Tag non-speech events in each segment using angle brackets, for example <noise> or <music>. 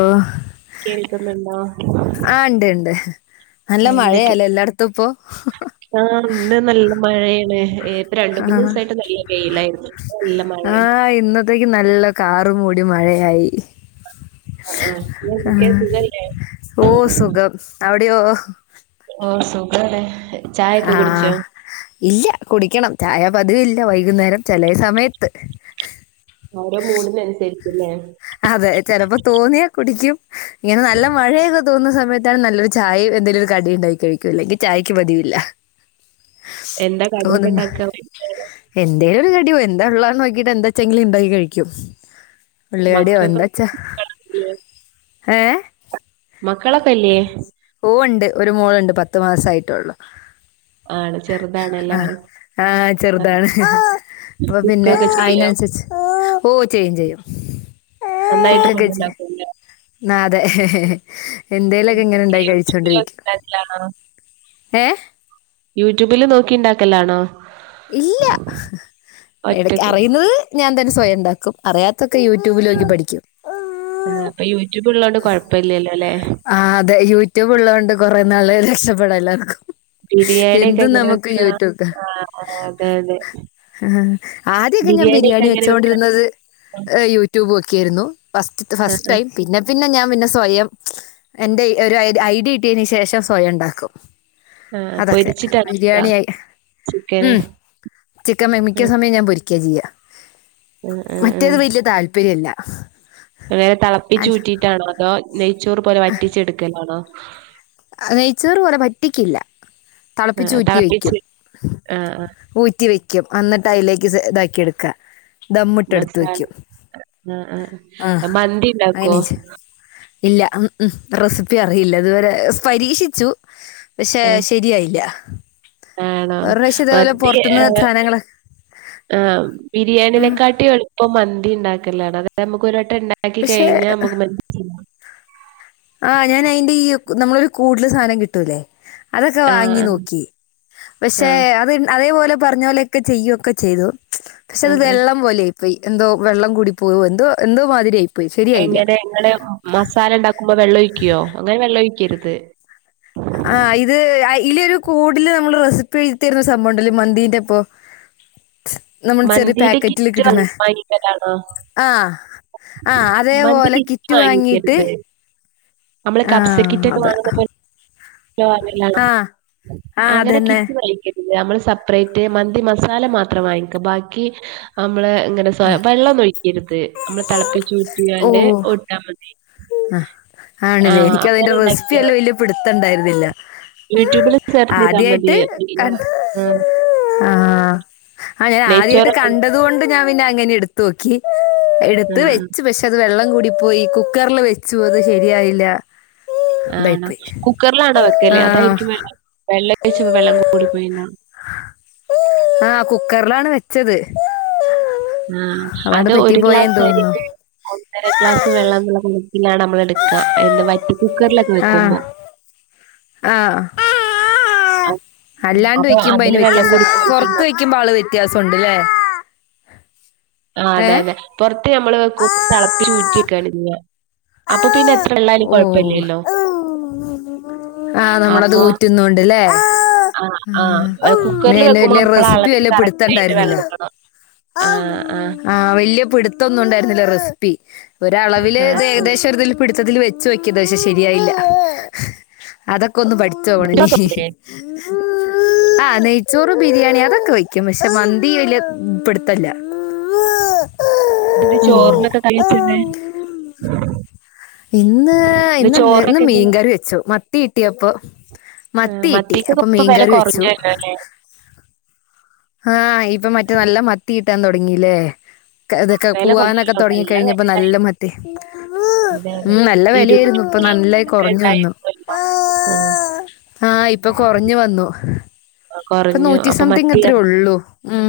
ഓ കേൾക്കുന്ന ഇണ്ടോ ആഹ് ഉണ്ട് ഉണ്ട് നല്ല മഴയല്ല എല്ലായിടത്തും ഇപ്പൊ. ആഹ് ഇന്ന് നല്ല മഴയാണ് ഏ- രണ്ട മൂന്നീസായിട്ട് നല്ല വെയിലായിരുന്നു നല്ല മഴയാ ആഹ് ഇന്ന തെക്കെ നല്ല കാറ് മൂടി മഴയായി. ആഹ് ആഹ് പിന്നെന്തൊക്കെ സുഖല്ലേ ഓ സുഖം. അവിടെയോ? ഓ സുഖാണ്. ചായൊക്കെ കുടിച്ചോ ആഹ് ഇല്ല കുടിക്കണം ചായ പതിവില്ല വൈകുന്നേരം ചെലെ സമയത്ത്. ഓരോ മൂടിനനുസരിച്ചില്ലേ. അതെ ചിലപ്പോ തോന്നിയാ കുടിക്കും. ഇങ്ങനെ നല്ല മഴയ- തോന്നുന്ന സമയത്താണ് നല്ലൊരു ചായ എന്തെങ്കിലും ഒരു കടി ഉണ്ടായി കഴിക്കും അല്ലെങ്കി ചായയ്ക്ക് പതിവില്ല. എന്താ കടിയൊക്കെ തോന്നുന്നോ ഇണ്ടാക്ക വൈകുന്നേരം എന്തേലും ഒരു കടി എന്താ ഉള്ളാന്ന് നോക്കിട്ട് എന്താ വച്ചെങ്കില് ഉണ്ടാക്കി കഴിക്കും. ഉള്ളി വടയോ മക്കക്കൊക്കെ എന്താച്ച ഏഹ് മക്കളൊക്കെല്ലേ. ഓ ഉണ്ട് ഒരു മോളുണ്ട് പത്തു മാസായിട്ടൊള്ളു ആണ് ചെറുതാണല്ലേ ആഹ് ആഹ് ആ ചെറുതാണ്. അപ്പൊ പിന്നെ കുക്കൊക്കെ ചെയ്യോ അയിനനുസരിച്ച് ഓ ചെയ്യും ചെയ്യും. നന്നായിട്ട് ഫുഡ്ണ്ടാക്കുല്ലേ. ന്ന അതെ എന്തേലൊക്കെ ഇങ്ങനെ ഉണ്ടാക്കി കഴിച്ചോണ്ടിരിക്കും. യൂട്യൂബിലൊക്കെണ്ടാക്കലാണോ ഏഹ് യൂട്യൂബില് നോക്കിണ്ടാക്കലാണോ ഇല്ല എടക്ക് ഒറ്റക്ക് അറിയുന്നത് ഞാൻ തന്നെ സ്വയം ഉണ്ടാക്കും അറിയാത്തൊക്കെ യൂട്യൂബിലോക്കി പഠിക്കും ആ ഇപ്പൊ യൂട്യൂബ് ഉള്ളതോണ്ട് കൊഴപ്പല്ലല്ലോ ല്ലേ ആഹ് അതെ യൂട്യൂബ് ഉള്ളകൊണ്ട് കുറെ നാള് രക്ഷപ്പെട എല്ലാവർക്കും ബിരിയാണി ഒക്കെ എങ്ങനെ വെക്കാ ആഹ് അ അതെതെ ആ ആദ്യയൊക്കെ ഞാൻ ബിരിയാണി വെക്കാ? വെച്ചോണ്ടിരുന്നത് യൂട്യൂബ് നോക്യായിരുന്നു ഫസ്റ്റ് ആഹ് ഫസ്റ്റ് ആഹ് ടൈം പിന്നെ പിന്നെ ഞാൻ പിന്നെ സ്വയം എന്റെ ഒരു ഐഡിയ കിട്ടിയതിന് ശേഷം സ്വയം ഉണ്ടാക്കും ആഹ് അതൊക്കെ പൊരിച്ചിട്ടാണോ വെക്കാ ബിരിയാണി ആയി ചിക്കന്? ഉം ചിക്കൻ മി മിക്ക ആഹ് സമയം ഞാൻ പൊരിക്ക ചെയ്യാ ആഹ് ആഹ് മറ്റേത് വല്യ താതാൽപര്യല്ല എങ്ങനെ തളപ്പിച്ചുറ്റീറ്റാണോ അതോ നെയ്ച്ചോറ് പോലെ വറ്റിച്ചെടുക്കലാണോ നെയ്ച്ചോറ് പോലെ വറ്റിക്കില്ല തിളപ്പിച്ച് ആഹ് ഊറ്റി വെക്കും തിളപ്പിച്ച് ആഹ് ആഹ് ഊറ്റി വെക്കും അന്നിട്ട് അതിലേക്ക് സ ഇതാക്കി എടുക്കുക ദമ്മുട്ട എടുത്ത് മസാല വെക്കും ആഹ് ആഹ് ആഹ് മന്തി ഇണ്ടാക്കോ? അയ്നേച്ച് ഇല്ല ഉം ഉം റെസിപ്പി അറിയില്ല ഇതുവരെ സ് പരീക്ഷിച്ചു പക്ഷെ ആഹ് ശരിയായില്ല ആണോ ഒരു പ്രാവശ്യം ഇതേപോലെ മത്തി ഏ പുറത്തുനിന്ന് സാധനങ്ങൾ ആഹ് ബിരിയാണിനെക്കാട്ടി എളുപ്പം മന്തി ഉണ്ടാക്കലാണ് അത് നമുക്ക് ഒരു വട്ടം ഉണ്ടാ പക്ഷെ ആഹ് ഞാൻ അയിന്റെ ഈ നമ്മൾ കൂടുതൽ സാധനം കിട്ടൂല്ലേ അതൊക്കെ ആഹ് വാങ്ങി ആഹ് നോക്കി പക്ഷെ ആഹ് അത് അതേപോലെ പറഞ്ഞ പോലെ - ക്കെ ചെയ്യൊക്കെ ചെയ്തു പക്ഷെ അത് ആഹ് ആഹ് വെള്ളം പോലെയി പെയ് എന്തോ വെള്ളം കൂടി പോയോ എന്തോ എന്തോ മാതിരിയായി എങ്ങനെ ഇങ്ങൾ മസാല ഉണ്ടാക്കുമ്പോ വെള്ളം ഒഴിക്കുവോ അങ്ങനെ വെള്ളം ഒഴിക്കരുത് ആഹ് ഇത് ഇല് ഒരു കൂടില് നമ്മള് റെസിപ്പി എഴുതി തരുന്ന ഒരു സംഭവംമുണ്ടല്ല മന്തിന്റെപ്പോ നമ്മള് ചെറിയ മന്തീന്റെ പാക്കറ്റില് കിറ്റ് വാങ്ങി കിട്ടണേ വാങ്ങിക്കലാണോ? ആ ആഹ് മന്തി അതേപോലെ കിറ്റ് വാങ്ങിട്ട് വാങ്ങിക്കരുത്. നമ്മള് കബ്സക്കിറ്റ് ഒക്കെ വങ്ങുന്ന പോല് വങ്ങിലാല്ലോ ആഹ് ആഹ് അങ്ങനെ അതന്നെ കിറ്റ് വലിക്ക നമ്മള് സെപ്പറേറ്റ് മന്തി മസാല മാത്രം വാങ്ങിക്കും ബാക്കി നമ്മള് ഇങ്ങനെ ആഹ് <unintelligible> വെള്ളം മൊഴിക്കരുത് നമ്മള് തിളപ്പിച്ചുറ്റിയാണ്ട് ഓഹ് ഊട്ടാ മതി ആഹ് ആണില്ലേ ആഹ് എനിക്ക് അങ്ങനെ അതിന്റെ ഇണ്ടാക്കിയാ റെസിപ്പില്ലാം വലിയ പിടുത്തം ഉണ്ടായിരുന്നില്ല യൂട്യൂബില് സെർച്ച് ചെയ്താ മതി. ആദ്യായിട്ട് കണ്ട് ആഹ് ആഹ് ആ ഞാൻ ആദ്യവായിട്ട് നെയ്ച്ചോറൊക്കെ ഇണ്ട കണ്ടത് കൊണ്ട് ഞാൻ പിന്നെ അങ്ങനെ എടുത്തു നോക്കി എടുത്ത് ആഹ് വെച്ച് പക്ഷെ പ്പെ അത് വെള്ളം കൂടിപ്പോയി കുക്കറില് വെച്ചു അത് ശരിയായില്ല ആണോ ഇതായിപ്പോയി കുക്കറിലാണോ വെക്കല്ലേ അതായിരിക്കും ആഹ് വെള്ളം വെള്ളം കഴിച്ച വെള്ളം കൂടിപ്പോയിണ്ട ആഹ് കുക്കറിലാണ് വെച്ചത് ഉം അതാണ്ട് അത് പറ്റി ഒരു പോയേന്ന് ഗ്ലാസ്സ് തോന്നുന്നു അരിക്ക് ഒന്നര ക്ലാസ് വെള്ളം എന്നുള്ള കണക്കിലാണ് നമ്മൾ എടുക്കുക അയിന്റെ വറ്റി കുക്കറിലൊക്കെ വെക്കുമ്പോ ആഹ് ആ അല്ലാണ്ട് വെക്കുമ്പോ അതിന് വ്യത്യാസം ആ പുറത്ത് പോയിട്ടുണ്ടാവും. വെക്കുമ്പോ ആള് വ്യത്യാസംവുണ്ട്ല്ലേ ആ അതെ അതെ പുറത്ത് നമ്മള് വെക്കും തിളപ്പിച്ചുറ്റിക്കാണ്ല്ലെ അപ്പൊ പിന്നെ എത്ര വെള്ളയാലും കുഴപ്പ ഇല്ലല്ലോ ആഹ് നമ്മളത് അപ്പൊ ഊറ്റുന്നുണ്ട്ല്ലേ ആ ആ കുക്കറിൽ വെക്കുമ്പോ വലിയ നമ്മൾ റെസിപ്പി അളവില് വല്ല കറക്റ്റ് ആയിട്ട് പിടുത്തണ്ടായിരുന്നില്ല വെള്ളടുക്കണം ആ വലിയ പിടുത്തൊന്നും ഉണ്ടായിരുന്നില്ല റെസിപ്പി ഒരളവില് ദേഗദേശം ത്തില് പിടുത്തത്തില് വെച്ച് നോക്കിയതാ പക്ഷെ ശരിയായില്ല അതൊക്കെ ഒന്ന് പടി ചുവണനി ഹി ഹി <inaudible> ആഹ് നെയ്ച്ചോറ് ബിരിയാണി അതൊക്കെ വെയ്ക്കും പക്ഷെ മന്തി വലിയ പിടുത്തവില്ല ഇതിന്റെ ചോറിനൊക്കെ കഴിച്ചിട്ടെ ഇന്ന് ഇന്നെന്തെ ഇന്ന് ചോറിനൊക്കെ എന്താ മീൻകറി വെച്ചു മത്തി കിട്ടിയപ്പോ ആഹ് മത്തി കീട്ടി മത്തിക്കൊക്കെ അപ്പൊ ഇപ്പൊ വെല മീൻകറി വെച്ചു കൊറഞ്ഞല്ലോ അല്ലേ? ആഹ് ഇപ്പൊ മറ്റേ നല്ല മത്തി കിട്ടാൻ തുടങ്ങില്ലേ കതൊക്കെ വെല പുവാനൊക്കെ കൊറഞ്ഞല്ലോ തുടങ്ങി നല്ല കഴിഞ്ഞപ്പോ വെലണ്ടായി നല്ല മത്തി അതെ അതെ. ഉം നല്ല വിലയായിരുന്നു ഇരുന്നൂറ്റി ഇപ്പൊ നല്ലായി ഒക്കെ കൊറഞ്ഞു വന്നു ഇണ്ടായിരുന്നല്ലോ. ആഹ് ആഹ് ഇപ്പൊ കൊറഞ്ഞു വന്നു കൊറഞ്ഞു. അപ്പൊ ഇനൂറ്റിസതിങ് മത്തി എത്രയേ ഉള്ളു ഉം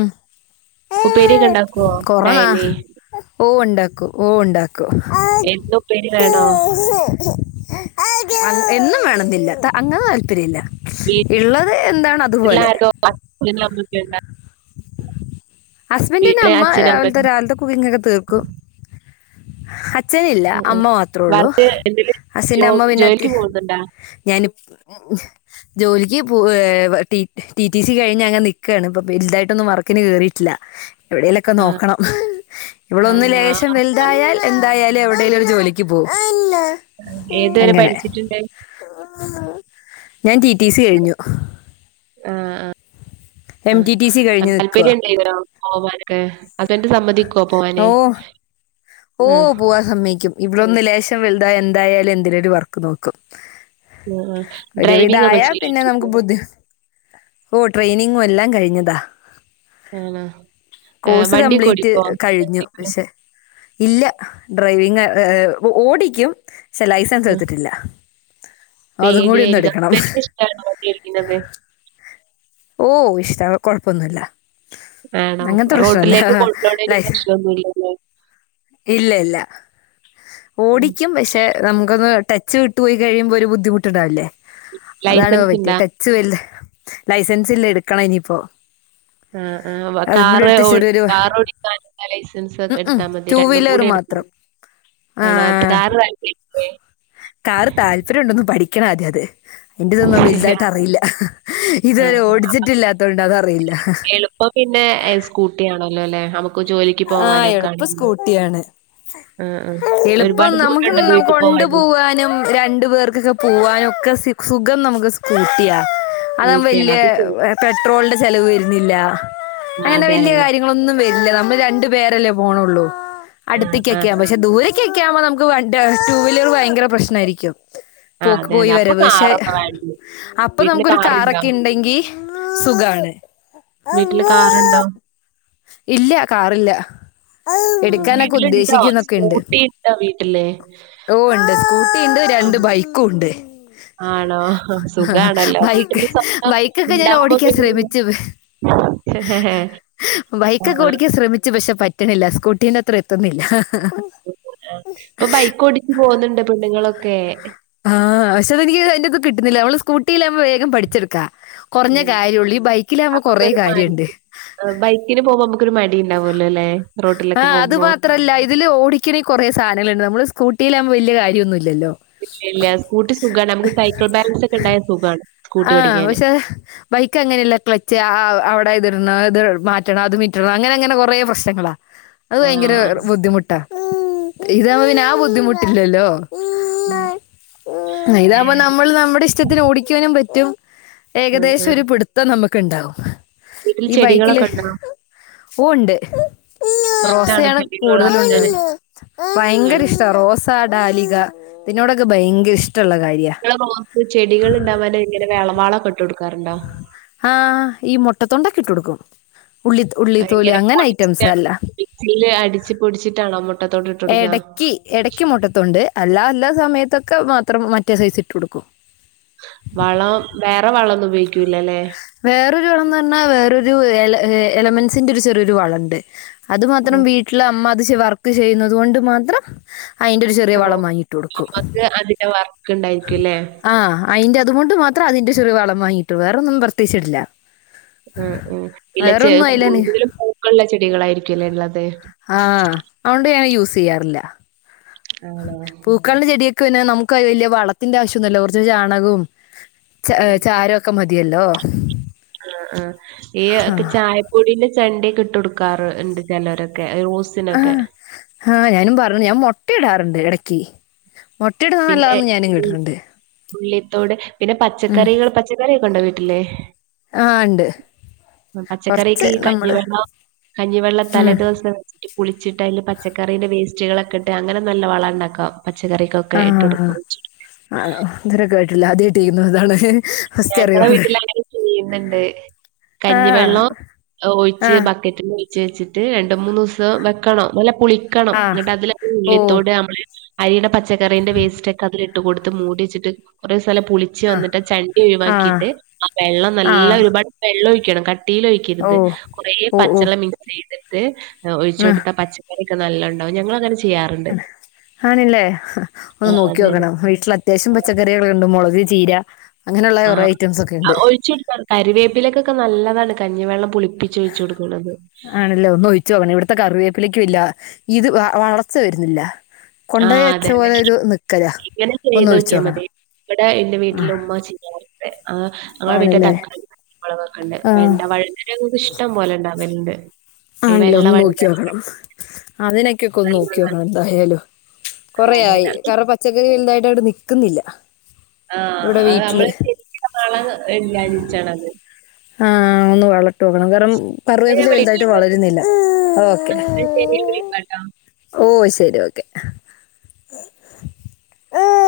ഉപ്പേരിയൊക്കെ ഉണ്ടാക്കുവോ കൊറനാ ഡയലി ഓ ഉണ്ടാക്കും ഓ ഉണ്ടാക്കും എന്നും ഉപ്പേരി വേണോ? അന്ന് എന്നും വേണെന്നില്ല ത അങ്ങനെ താല്പര്യയില്ല യിള്ളത് എന്താണ് അതുപോലെ പ <inaudible> ഹസ്ബന്റിന്റെ വീട്ടില് അമ്മ അച്ഛനും രാവിലത്തെ അമ്മയും രാവിലത്തെ കുക്കിംഗ് ഒക്കെ തീർക്കും അച്ഛനില്ല ആഹ് അമ്മ ആഹ് മാത്രം ഉള്ളൂ വർക്ക് എന്തേലും ജോ അച്ഛന്റെ അമ്മ പിന്നെ ത്തി ജോലിക്ക് പോകുന്നുണ്ടാ? ഞാനും ഓ <inaudible> ജോലിക്ക് പോ ടി ടി ടി സി കഴിഞ്ഞ് അങ്ങ് നിക്കയാണ് ഇപ്പൊ വലുതായിട്ടൊന്നും വർക്കിന് കേറിയിട്ടില്ല എവിടെലൊക്കെ ആഹ് നോക്കണം ഇവളൊന്ന് ലേശം ആണോ ആഹ് വലുതായ എൽ എന്തായാലും എവിടെലും ഒരു ജോലിക്ക് പോകും ഏതുവരെ അങ്ങനെ പഠിച്ചിട്ടുണ്ട് ഞാൻ ടി ടി സി കഴിഞ്ഞു ആ ആ എം ടി ടി സി ആ കഴിഞ്ഞ് നിൽക്കുക താല്പര്യം ഉണ്ടയിന്നൊ പോവാനൊക്കെ ഹസ്ബന്റ് സമ്മതിക്കുവോ പോവാനെ ഓഹ് പോവാൻ സമ്മയ്ക്കും ഇവളൊന്ന് ലേശം വലുതായാല് എന്തായാലും എന്തേലൊരു വർക്ക് നോക്കും ആഹ് ആഹ് ഡ്രൈവിംഗ് ഒക്കെ ഒരുവിധായ പിന്നെ ചെയ്തിട്ടുണ്ടോ? നമുക്ക് ബുദ്ധി ഓഹ് ട്രെയിനിങ്ങും എല്ലാം കഴിഞ്ഞതാ ആണോ ഏഹ് കോഴ്സ് വണ്ടിയൊക്കെ കംപ്ലീറ്റ് ഓടിക്കോ? കഴിഞ്ഞു പക്ഷെ ഇല്ല ഡ്രൈവിങ്ങ് എഹ് എഹ് ഒ ഓടിക്കും പക്ഷെ ലൈസൻസ് എടുത്തിട്ടില്ല അതും കൂടി ഒന്ന് പേടിയാരിക്കും എടുക്കണം അത്രയ്ക്കിഷ്ട്ടാണോ വണ്ടിയോടിക്കുന്നത് ഓഹ് ഇഷ്ടാണ് കൊഴപ്പൊന്നുവില്ല ആണോ റോട്ടിലേക്ക് കൊണ്ട്പോണേന് ലൈഫ് പ്രശ്നോന്നും ഇല്ലല്ലേ ഇല്ല ഇല്ല ഉം ഓടിക്കും പക്ഷെ നമുക്കൊന്ന് ടച്ച് വിട്ടുപോയി കഴിയുമ്പോ ഒരു ബുദ്ധിമുട്ടുണ്ടാവില്ലേ അതാണ് ഇപ്പ ലൈസൻസ് ഇണ്ടാ? പറ്റിയത് ടച്ച് വല്താ ലൈസൻസ് ഇല്ല എടുക്കണം ഇനിപ്പോ <inaudible> ആഹ് ആഹ് വ കാറ് ഓട് ചെറിയൊരു കാറ് ഓടിക്കാൻ ഇള്ള ലൈസൻസ് എടുത്താ മതി ടൂ രണ്ടും വീലർ കൂടി എടുത്താ മതി മാത്രം ആ ആണോ അപ്പ കാറ് വാങ്ങിയ്ക്കണില്ലേ സ്രണ്ടൊന്ന്ന് പഠിക്കണം ആദ്യാത് അതിന്റെ ഇതൊന്നും വല്തായിട്ട് അറിയില്ല ആഹ് ഇതുവരെ ആഹ് ഓടിച്ചിട്ടില്ലാത്ത കൊണ്ട് അതറിയില്ല എളുപ്പം പിന്നെ എഹ് സ്കൂട്ടി ആണല്ലോ അല്ലെ നമുക്ക് ജോലിക് ആഹ് എളുപ്പം സ്കൂട്ടിയാണ് ആഹ് ആഹ് എളുപ്പം ഒരുപാട് നമുക്ക് ദൂരണ്ടോ നമുക്ക് വീട്ടിൽ കൊണ്ടു പോവാന്? പോവാനും രണ്ടു പേർക്ക് ക്കക്ക പോവാനൊക്കെ സി സുഖം നമുക്ക് സ്കൂട്ടിയ അതാകുമ്പ സ്കൂട്ടിയാണ് വല്യ അത് ശരി പെട്രോളിന്റെ ചെലവ് വരുന്നില്ല ആഹ് അങ്ങനെ അതെ അതെ വല്യ കാര്യങ്ങളൊന്നും വരില്ല നമ്മൾ രണ്ട് പേരല്ലേ പോണൊള്ളൂ ആ, ആ, അടുത്തേക്കയ്ക്കെ ആകുമ്പോ ശ് പക്ഷെ ദൂരേയ്ക്ക്‌ ഒക്കെ ആകുമ്പോ നമുക്ക് വൺട് ടു വീലർ ഭയങ്കര പ്രശ്നാരിക്കും ആ, പോക്ക്‌ അതെ പോയി അതെ അപ്പൊ വരവ് പക്ഷെ കാറൊക്കെ വേണ്ടി അപ്പൊ വീട്ടില് നമുക്കൊരു കാറുണ്ടോ കാറൊക്കെ ഇണ്ടെങ്കി സുഖാണ് വീട്ടില് കാറുണ്ടോ ഇല്ല കാറില്ല എടുക്കാനൊക്കെ ഉദ്ദേശിക്കുന്നൊക്കെ ഉണ്ട് ണ്ടാ വീട്ടില് ഓഹ് ണ്ട്. സ്കൂട്ടി ണ്ട് ആ, രണ്ട് ബൈക്കൂണ്ട് ആണോ സുഖാണല്ലോ വീട്ടിന്ന് സ്വന്തം ബൈക്കൊക്കെ ഞാൻ ഉണ്ടാവുമ്പം ഓടിക്കാൻ പിന്നെ ശ്രമിച്ചു <unintelligible> ഹെ ഹെ ഹേ ബൈക്കൊക്കെ ഓടിക്കാൻ ശ്രമിച്ചു പക്ഷെ പറ്റ്ണില്ല സ്കൂട്ടീന്റെ അത്ര എത്തുന്നില്ല ആഹ്. ഇപ്പം ബൈക്ക് ഓടിച്ചു പോകുന്നുണ്ട് പെണ്ണുങ്ങളൊക്കെ ആഹ് പക്ഷേ അത് എനിക്ക് അതിന്റിത് കിട്ടുന്നില്ല നമ്മള് സ്കൂട്ടിലാവുമ്പം വേഗം പഠിച്ചെടുക്കാ കൊറഞ്ഞ ഉം. കാര്യൊ ഒള്ളു. ഈ ബൈക്കിലാകുമ്പോ കൊറേ കാര്യണ്ട് ആഹ് ബൈക്കിന് പോകുമ്പം നമുക്കൊരു മടി ണ്ടാവല്ലോ ല്ലെ ആഹ് അത് മാത്രല്ല. ഇതില് ഓടിക്കണെ കൊറെ സാനങ്ങള്ണ്ട് നമ്മള് സ്കൂട്ടില് ആകുമ്പോ വല്യ കാര്യൊന്നും ഇല്ലല്ലോ ഇല്ല ഇല്യ സ്കൂട്ടി സുഖാണ് നമുക്ക് സൈക്കിൾ ബാലൻസൊക്കെ ഇണ്ടായാ സുഖാണ്. സ്കൂട്ടി ആഹ് ഓടിക്കാന് പക്ഷേ ബൈക്ക് അങ്ങനെയല്ല. ക്ലച്ച് ആഹ് ആഹ് അവിടെ ഇതിടണം ഇത് മാറ്റണം അത് മിറ്റണം അങ്ങനെ അങ്ങനെ കൊറേ പ്രശ്നങ്ങളാ അത് ആ ഭയങ്കര ർ ബുദ്ധിമുട്ടാ ഇതാകുമ്പം അതെ. പിന്നെ ആ ബുദ്ധിമുട്ടില്ലല്ലോ ഉം. ഇതാകുമ്പം നമ്മള് നമ്മുടെ ഇഷ്ടത്തിന് ഓടിയ്ക്കാനും പറ്റും ഉം ഏകദേശം ഉം ഒരു പിടുത്തം നമുക്ക്ണ്ടാവും. വീട്ടിൽ ഈ ബൈക്കില് ചെടികളൊക്കെ ഉണ്ടോ ഫൂ ഉണ്ട് ഇഷ്ടാണോ റോസയാണ് ചെടികൾ കൂടുതലും വളർത്താന് ഉണ്ടാവാ. ഭയങ്കര ആണോ ഇഷ്ടാ റോസ് സാ ഡാലിക ഇതിനോടൊക്കെ ഭയങ്കര ഇഷ്ട്ടള്ള കാര്യാ നിങ്ങള് റോസ് ചെടികള് ഇണ്ടാവാന് ഇങ്ങനെ വെള വളൊക്കെ ഇട്ടൊടുക്കാറുണ്ടോ? ആഹ് ഈ മുട്ട തൊണ്ടൊക്കെ ഇട്ട് കൊടുക്കും ഉള്ളി ഉള്ളിത്തോലി ഇങ്ങനെ അങ്ങനെ ഐറ്റംസ് പൊടിച്ചിട്ടാണോ അല്ലാ <unintelligible> അടിച്ച് പൊടിച്ചിട്ടാണൊ മൊ എടയ്ക്ക് എടയ്ക്ക്‌ മുട്ടത്തൊണ്ട് അല്ലാ അല്ലാത്ത സമയത്തൊക്കെ മാത്രം മറ്റേ സൈസ് ഇട്ട് കൊടുക്കും വളം വേറെ വളൊന്നും ഉപയോഗിക്കൂല ലേ വേറൊരു വളം ന്ന് പറഞ്ഞാ വേറൊരു എല ഏഹ് എലമെന്സിന്റെ ഒരു ചെറിയൊരു വള ണ്ട്. അത് മാത്രം ഉം വീട്ടില് അമ്മ അത് ചെ വർക്ക് ചെയ്യുന്നതുകൊണ്ട് മാത്രം അയിന്റെ ഒരു ചെറിയ ഓ വളം വാങ്ങി ഇട്ട് കൊടുക്കും അമ്മക്ക് അതിന്റെ വർക്ക് ഇണ്ടായ്ര്ക്കു ലെ അയ്ന്റെ അതുകൊണ്ട് മാത്രം അതിന്റെ ചെറിയ വളം വാങ്ങിട്ടു കൊ വേറൊന്നും പ്രത്യേച്ചിടില്ല ഉം ഉം ഇലച്ച് അയിലന് കൂടുതലും പൂക്കളുള്ള ചെടികളായിരിക്കുംല്ലേ ള്ളത്. ആഹ് അതോണ്ട് ഞാന് യൂസയ്യാറില്ല ആണോ പൂക്കളിന്റെ ചെടിയേക്ക് പിന്നെ നമുക്ക് വലിയ വളത്തിന്റെ ആവശ്യമൊന്നുല്ല കുറച്ച് ചാണകും ച ചാരൊക്കെ മതിയല്ലോ ആഹ് ആഹ്. ഈ ആ ചായപ്പൊടിന്റെ ചണ്ടിയൊക്കെ ഇട്ട് കൊടുക്കാ റ് ഇണ്ട് ചെലരൊ ക്കെ റോസിനൊക്കെ ആഹ് ആഹ് ഞാനും പറഞ്ഞു ഞാൻ മൊട്ടയിടാറ്ണ്ട് എടക്ക് മുട്ടയിടുന്ന നല്ലതാന്ന് ഞാനും പിന്നെ കേട്ടിട്ടുണ്ട്. ഉള്ളിത്തോട്, പിന്നെ പച്ചക്കറികൾ പച്ചക്കറിയൊക്കെ ഉണ്ടോ വീട്ടില്? ആഹ് ണ്ട്. ഉം പച്ചക്കറിക്ക് ഈ കഞ്ഞിവെള്ളം കഞ്ഞിവെള്ളം തലേ ഉം ദിവസം വെച്ചിട്ട് പുൾച്ചിട്ട് അയില് പച്ചക്കറീന്റെ വേസ്റ്റുകളൊക്കെ ഇട്ട് അങ്ങനെ നല്ല വള ണ്ടാക്കാം പച്ചക്കറിക്കൊ ആഹ്. ആഹ് ഇത് വരെ കേട്ടില്ല ആദ്യായിട്ട് <unintelligible> ഞങ്ങളെ അറിവാണ് വീട്ടില് അങ്ങനെ ചെയ്യുന്നുണ്ട്. ആഹ് കഞ്ഞിവെള്ളം ഒഴിച്ച് ആഹ് ബക്ക റ്റ്ല് ഒഴ്ച്ച് വെച്ചിട്ട് രണ്ട് മൂന്നുസം വെക്കണം നല്ല പുളിക്കണം ആഹ് എന്നിട്ട് അതില ഓ ഉള്ളി ത്തോട് നമ്മള് അരിയുടെ പച്ചക്കറീന്റെ വേസ്റ്റ് ഒക്കെ അതിൽ ഇട്ട് കൊടുത്ത് മൂടി വെച്ചിട്ട് കുറെ സ്ഥലം പുളിച്ച് ആഹ് വന്നിട്ട് ച ആഹ് ഒഴിവാക്കീട്ട് ആ വെള്ളം നല്ല ആഹ് ഒരുപാട് വെള്ളം ഒഴിക്കണം കട്ടിയിൽ ഒഴി ഓ ക്കരുത് കുറെ ഓ ഓ പച്ചള്ളം മിക്സെയ്തിട്ട് ഒഴിച്ച് ആഹ് കൊടുത്താ പച്ച പക്കറിയൊക്കെ നല്ലണ്ടാവും ഞങ്ങളങ്ങനെ ചെ ആഹ് ആണില്ലെ ഒന്ന് അതായത് നോക്കിയോക്കണം വീട്ടില ത്യാവശ്യം പച്ചക്കറികളുണ്ട് മുളക് ചീര അങ്ങനെയുള്ള കൊറെ ഐറ്റംസൊക്കെ ഇണ്ട്. കരിവേപ്പിലൊക്കൊക്കെ നല്ലതാണ് കഞ്ഞിവെള്ളം പുളിപ്പിച്ച് ഒയിച്ചു കൊടുക്കണത് ആണല്ലോ ഒന്ന് ഒഴിച്ചു നോക്കണം ഇവിടത്തെ കറിവേപ്പിലേക്കും ഇല്ല ഇത് വളർച്ച വരുന്നില്ല കൊണ്ടോയ് ആഹ് വെച്ച അതെ അതെ പോലെ ഒരു നിക്കലാ ഇങ്ങനെ ചെയ്ത് ഒന്ന് ഒഴിച്ചു നോക്കിയാ നോക്കണം മതി. ഇവിടെ എന്റെ ആ വീട്ടില ഉമ്മ <unintelligible> ആഹ് ആ വീട്ടിലെ ആണല്ലേ തക്കാളി മുളവൊക്കെ ഉണ്ട് ആ വെണ്ട വഴുതന നമുക്ക് ഇഷ്ടം പോലെ ഉണ്ടാവല്ണ്ട് ആണല്ലോ ഒന്ന് നോക്കി നോക്കണം അതിനൊക്കെയൊക്കെ ഒന്ന് നോക്കിയോക്കണം എന്തായാലും കുറെയായി കാരണം പച്ചക്കറി വലുതായിട്ട് അവിടെ നിക്കുന്നില്ല ആഹ് അത് നമ്മള് ശരിക്ക് <unintelligible> വളം ഇല്ലാനിട്ടാണത് ആഹ് ഒന്ന് വളം ഇട്ടു നോക്കണം വെറും കറി എന്നാ വേപ്പില ഞാൻ വലുതായിട്ട് വിളിക്കാട്ടോ. വളരുന്നില്ല അത് ഓക്കെ എന്നാ ശരി ഞാൻ വിളിക്കാട്ടോ. ഓ ശെരി ഓക്കെ